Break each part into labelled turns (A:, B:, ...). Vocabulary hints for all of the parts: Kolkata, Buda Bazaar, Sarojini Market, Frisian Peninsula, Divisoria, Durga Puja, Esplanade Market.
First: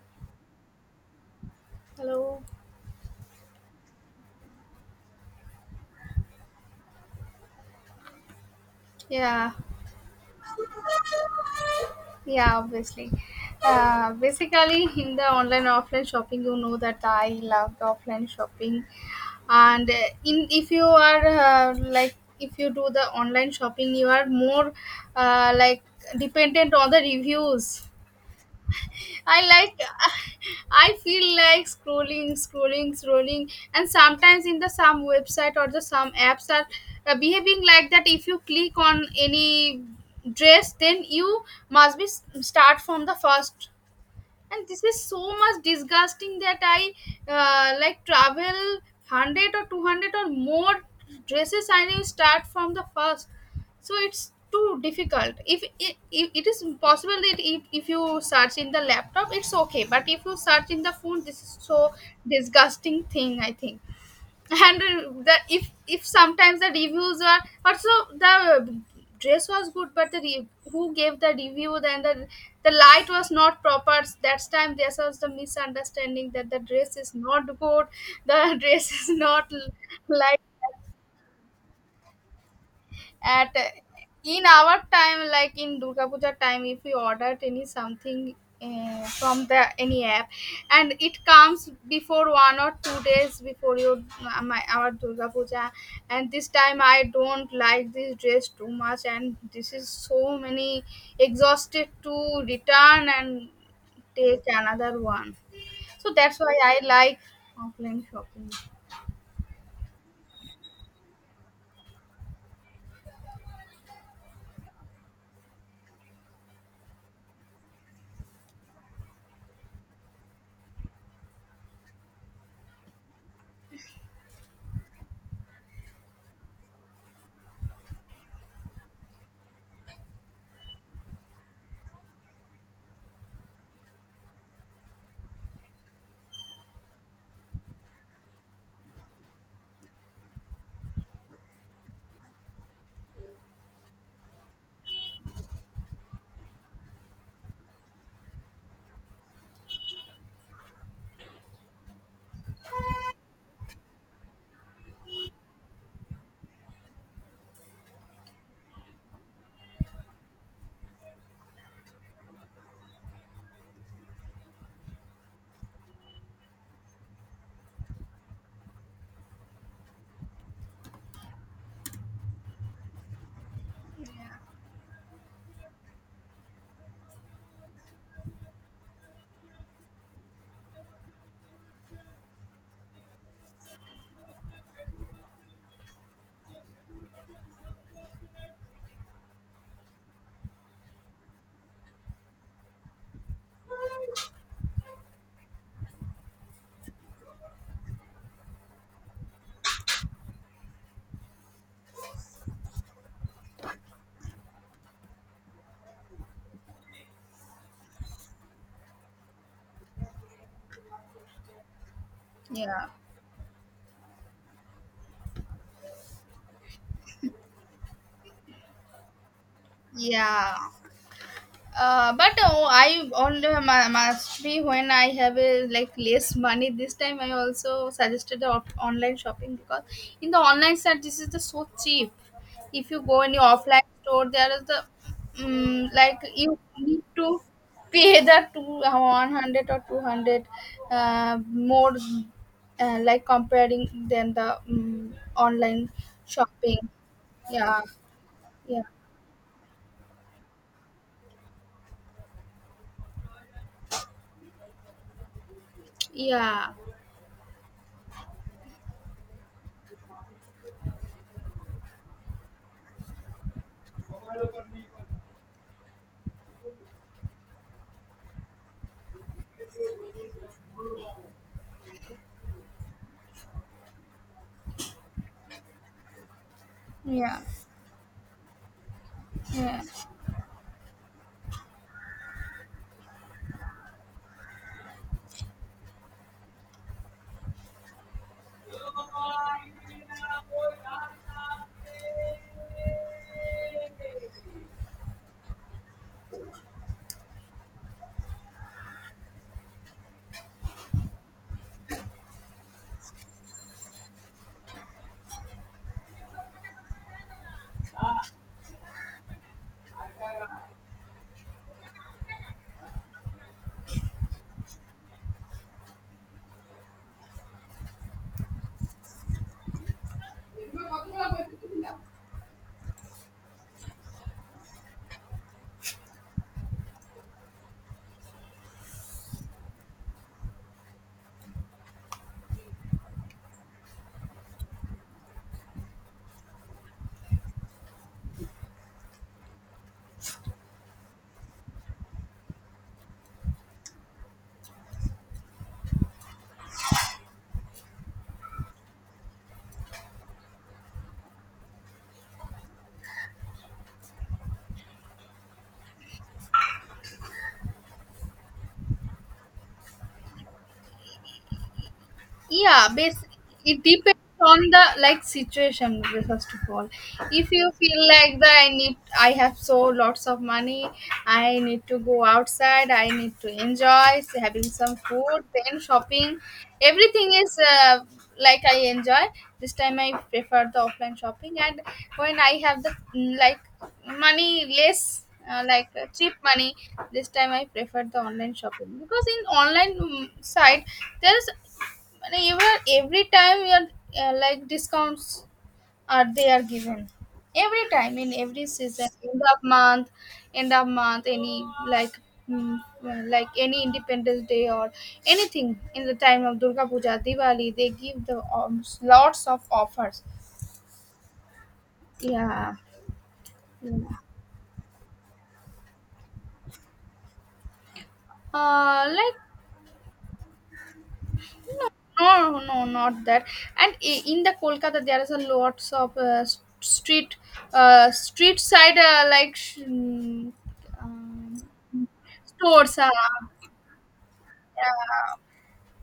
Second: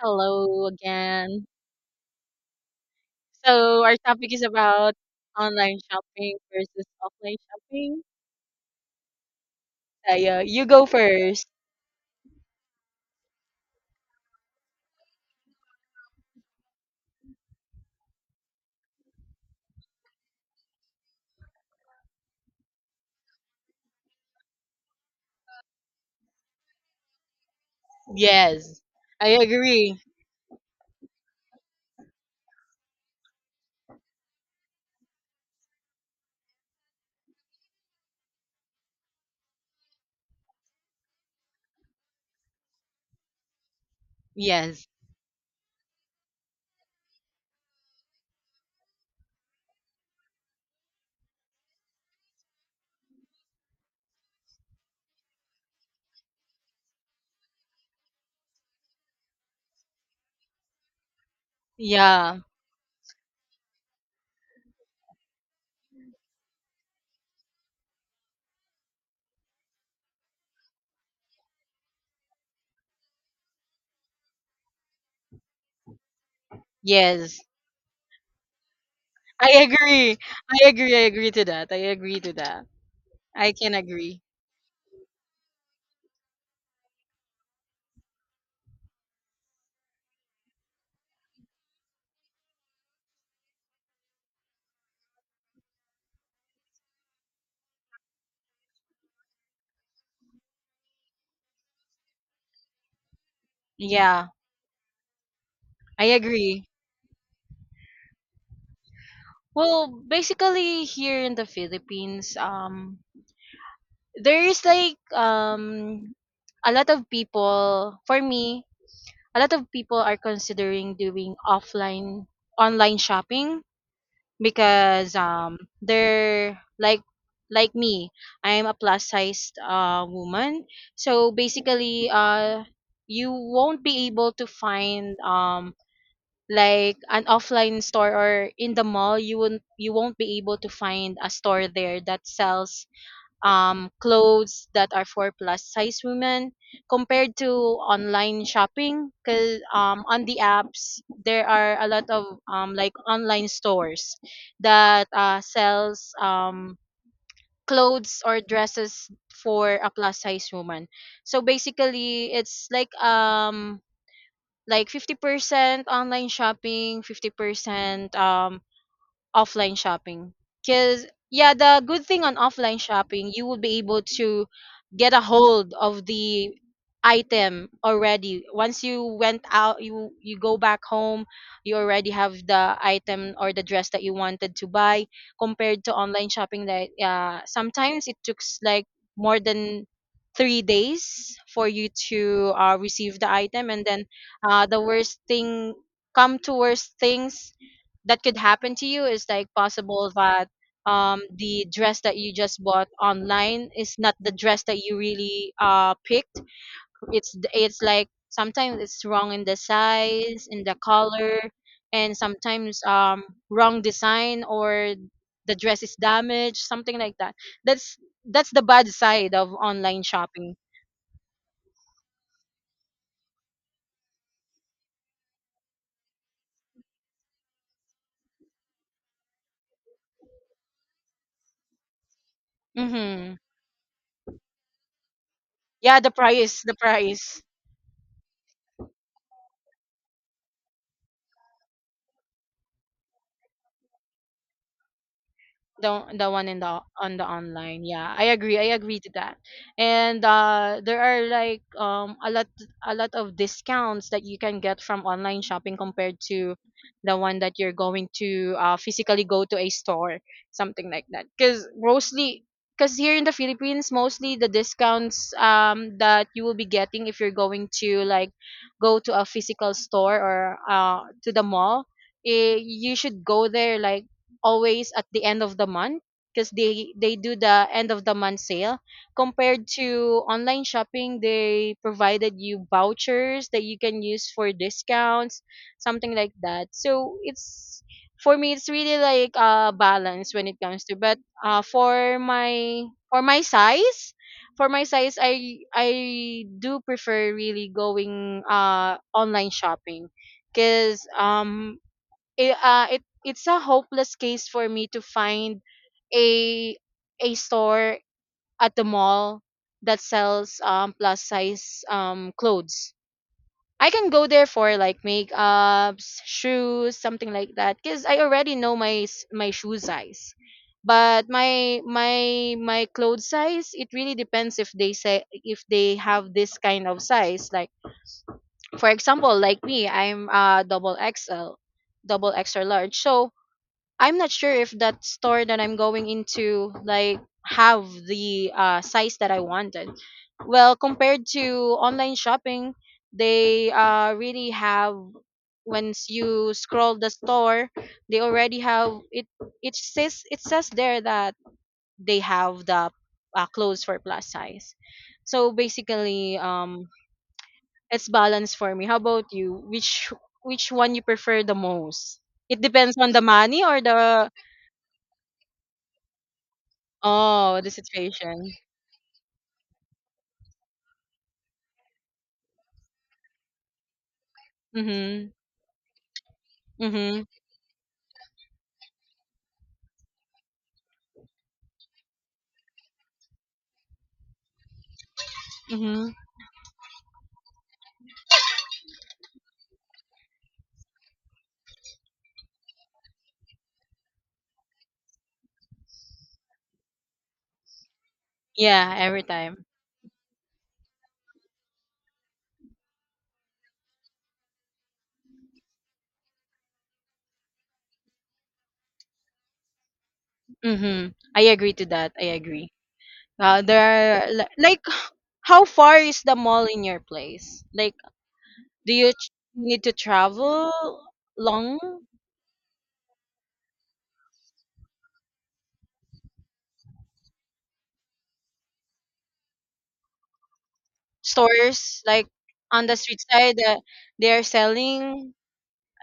A: Hello again.
B: Hello.
A: So our topic is about online shopping versus offline shopping.
B: Yeah,
A: Saya, you go first.
B: yeah, obviously. In the online offline shopping, you know that I loved offline shopping, and in if you are like, if you do the online shopping, you are more uh, like dependent on the reviews.
A: Yes, I
B: I like
A: agree.
B: I feel like scrolling, and sometimes in the some website or the some apps are behaving like that. If you click on any dress, then you must start from the first, and this
A: Yes.
B: is so much disgusting that I travel 100 or 200 or more dresses. I will start from the first, so it's too difficult. If it is possible that if you search in the laptop, it's okay, but if you search in the phone, this is so
A: Yeah.
B: disgusting thing, I think. And the if sometimes the reviews are also, the dress was good but the who gave the review, then the light was not proper. That's time there was the misunderstanding that the dress is
A: Yes.
B: not good, the dress is not
A: I agree.
B: light
A: I agree. I agree to that. I agree to that. I
B: at
A: can agree.
B: in our time, like in Durga Puja time, if we ordered any something from the any app, and it comes before 1 or 2 days before your my our Durga Puja, and this time I don't like this dress too much, and this is so many exhausted to return and
A: Yeah,
B: take another one.
A: I
B: So that's why
A: agree.
B: I like offline shopping.
A: Well, basically here in the Philippines, there is like a lot of people, for me, a lot of people are considering doing offline online shopping, because they're like me, I'm a plus sized woman. So basically you won't be able to find like an offline store, or in the mall you won't be able to find a store there that sells clothes that are for plus size women, compared to online shopping, because on the apps there are a lot of like online stores that sells clothes or dresses for a plus size woman. So basically it's like 50% online shopping, 50% offline shopping. Because yeah, the good thing on offline shopping, you will be able
B: Yeah.
A: to get a hold of the item already. Once you went out, you go back home, you already have the item or the dress that you wanted to buy, compared to online shopping, that sometimes it took like more than 3 days for you to receive the item. And then the worst thing come to worst things that could happen to you is, like, possible that the dress that you just bought online is not the dress that you really picked. It's like sometimes it's wrong in the size, in the color, and sometimes
B: Yeah.
A: wrong design, or the dress is damaged, something like that. that's that's the bad side of online shopping.
B: Yeah. I only must be when I have a, like, less money. This time I also suggested the online shopping because in the online side this is the so cheap. If you go in
A: Hmm.
B: the offline store, there is the
A: Yeah, the
B: like, you
A: price,
B: need to pay the two 100 or 200 more, like, comparing than the online
A: the one in
B: shopping.
A: the on the
B: Yeah,
A: online, yeah, I agree. I
B: yeah,
A: agree to that. And there are like a lot, a lot of discounts that you can get from online shopping, compared to
B: yeah,
A: the one that you're going to physically go to a store, something like that. Because mostly, because here in the Philippines, mostly the discounts that you will be getting, if you're going to like go to a physical store, or to the mall, you should go there like always at the end of the month, because they do
B: yeah,
A: the end of the month sale. Compared
B: yeah.
A: to online shopping, they provided you vouchers that you can use for discounts, something like that. So it's, for me, it's really like a balance when it comes to. But for my, for my size, for my size, I do prefer really going online shopping. Because it's a hopeless case for me to find a a store at the mall that sells plus size clothes. I can go there for like makeups, shoes, something like that, cuz I already know my shoe size. But my clothes size, it really depends if they say, if they have this kind of size. Like for example, like me, I'm double XL, double extra large. So I'm not sure if that store that I'm going into, like, have the size that I wanted. Well, compared to online shopping, they really have, once you scroll the store, they already have it. It says, it says there that they have the clothes for plus size. So basically, it's balanced for me. How about you? Which one you prefer the most? It
B: yeah
A: depends on the
B: bas-
A: money or
B: It depends
A: the.
B: on the, like, situation first of all. If
A: Oh,
B: you
A: the
B: feel like
A: situation.
B: that, I need, I have so lots of money, I need to go outside, I need to enjoy having some
A: Mhm.
B: food, then shopping,
A: Mhm.
B: everything is like, I enjoy, this time I prefer the offline shopping. And when I have the like, money less,
A: Mhm.
B: cheap money, this time I prefer the online shopping because in online side there's, and even every time you are like, discounts are, they are given every time in every
A: Yeah,
B: season,
A: every
B: end of
A: time.
B: month, end of month, any like, mm, any independence day or anything. In the time of Durga Puja, Diwali, they give the lots of offers.
A: Mhm. I agree to that. I
B: yeah,
A: agree.
B: yeah.
A: There are like how far is the mall in your place? Like, do
B: uh
A: you
B: like
A: need to travel long?
B: No, no, not that. And in the Kolkata, there is a lots of street side, um,
A: Stores like on the
B: stores.
A: street side that they are selling
B: Yeah,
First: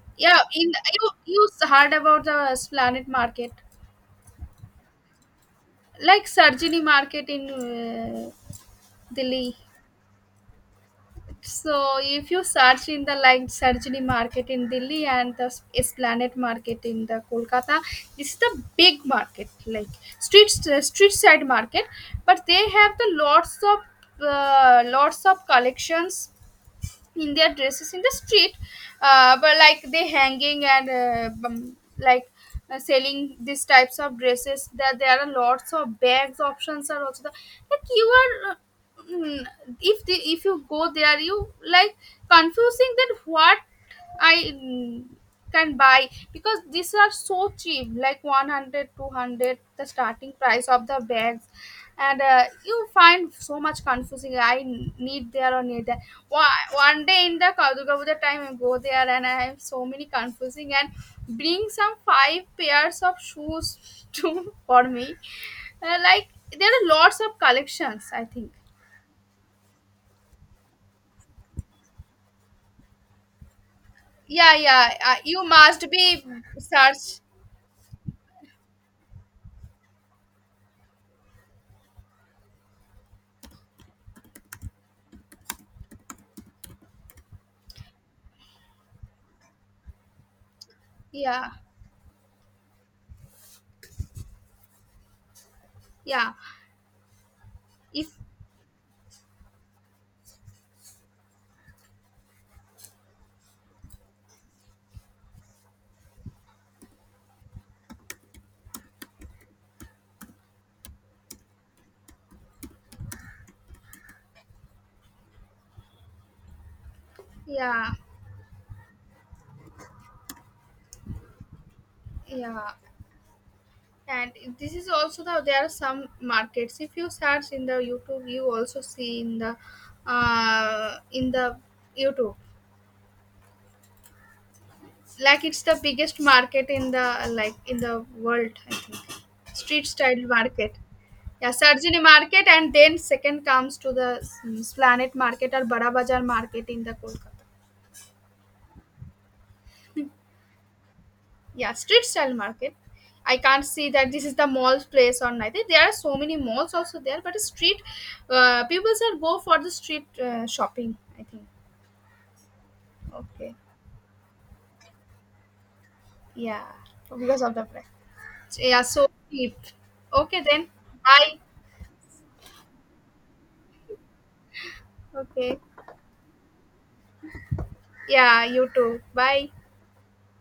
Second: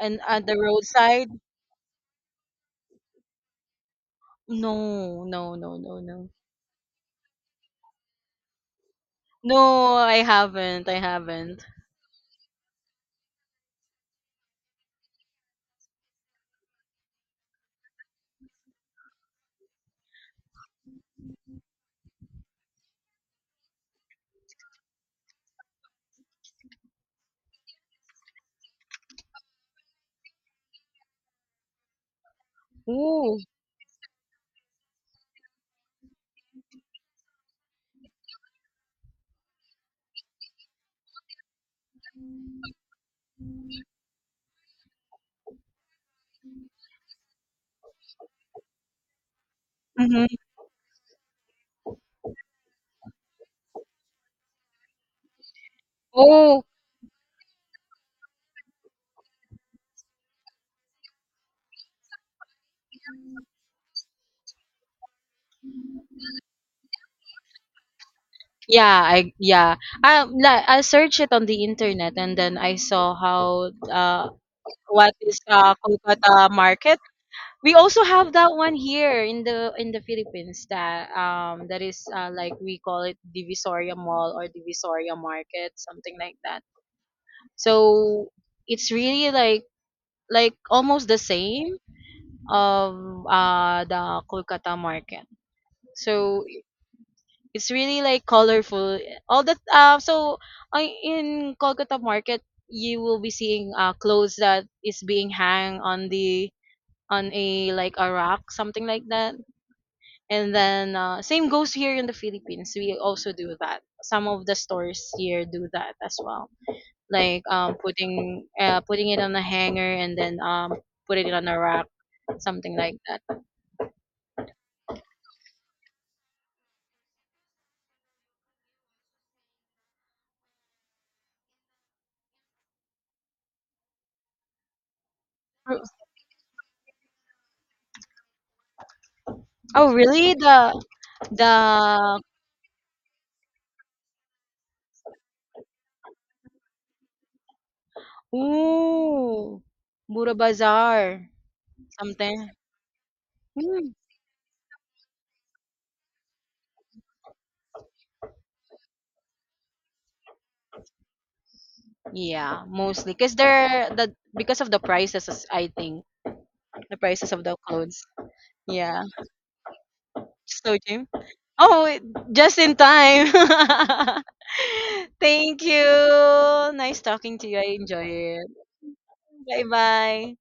A: and
B: yeah.
A: at the
B: In You,
A: roadside?
B: you heard about the Esplanade Market,
A: No, no, no, no,
B: like
A: no.
B: Sarojini Market in Delhi.
A: No, I haven't. I haven't.
B: So if you search in the, like, Sarojini Market in Delhi and the Esplanade Market in the Kolkata, this is the big market, like street side market, but they have the lots of collections in their dresses in the street. But like, they hanging and selling
A: Ooh.
B: these types of dresses. That there are lots of bags options are also there. Like, you are mm, if the, if you go there, you like confusing that what I can buy, because these are so cheap, like 100, 200, the
A: Mhm.
B: starting price of the bags. And you find so much confusing, I need there or need that one,
A: Oh.
B: one day in the Durga Puja time, I go there and I have so many confusing and bring some five pairs of shoes to for me. Like, there are lots of collections, I think.
A: Yeah, I, yeah, I like I searched it on the internet, and then I saw how
B: Yeah
A: what is
B: you must be
A: Kolkata market.
B: search.
A: We also have that one here in the, in the Philippines, that that is like, we call it Divisoria Mall or Divisoria Market, something like that. So it's really like almost the
B: Yeah
A: same of the Kolkata market.
B: yeah
A: So, it's really
B: if
A: like colorful. All that so in Kolkata market, you will be seeing clothes that is being hung on the, on a like a rack, something like that. And then same goes here in the Philippines. We also do that. Some of the stores here do that as well. Like
B: yeah
A: putting it on a hanger, and then put it on a rack,
B: yeah
A: something like that.
B: And this is also the, there are some markets, if you search in the YouTube, you also see in the uh, in the YouTube. Like, it's the biggest market in the, like, in the world, I think, street
A: Oh
B: style
A: really?
B: market. Yeah, surgery
A: The
B: market, and then second comes to the planet market or Bada Bazaar market in the Kolkata.
A: Ooh, Buda Bazaar,
B: Yeah, street style
A: something.
B: market. I can't see
A: Mm,
B: that this is the mall place or nothing. There are so many malls also there, but street, people should go for the street shopping, I think.
A: yeah, mostly because
B: Okay.
A: they're the because of the prices, as I think,
B: Yeah,
A: the prices
B: because
A: of
B: of
A: the
B: the price.
A: clothes.
B: Yeah,
A: Yeah,
B: so cheap. Okay then,
A: so Jim.
B: bye.
A: Oh, it- just in time.
B: Okay,
A: Thank you. Nice talking to you. I enjoy
B: yeah,
A: it.
B: you too. Bye.
A: Bye bye.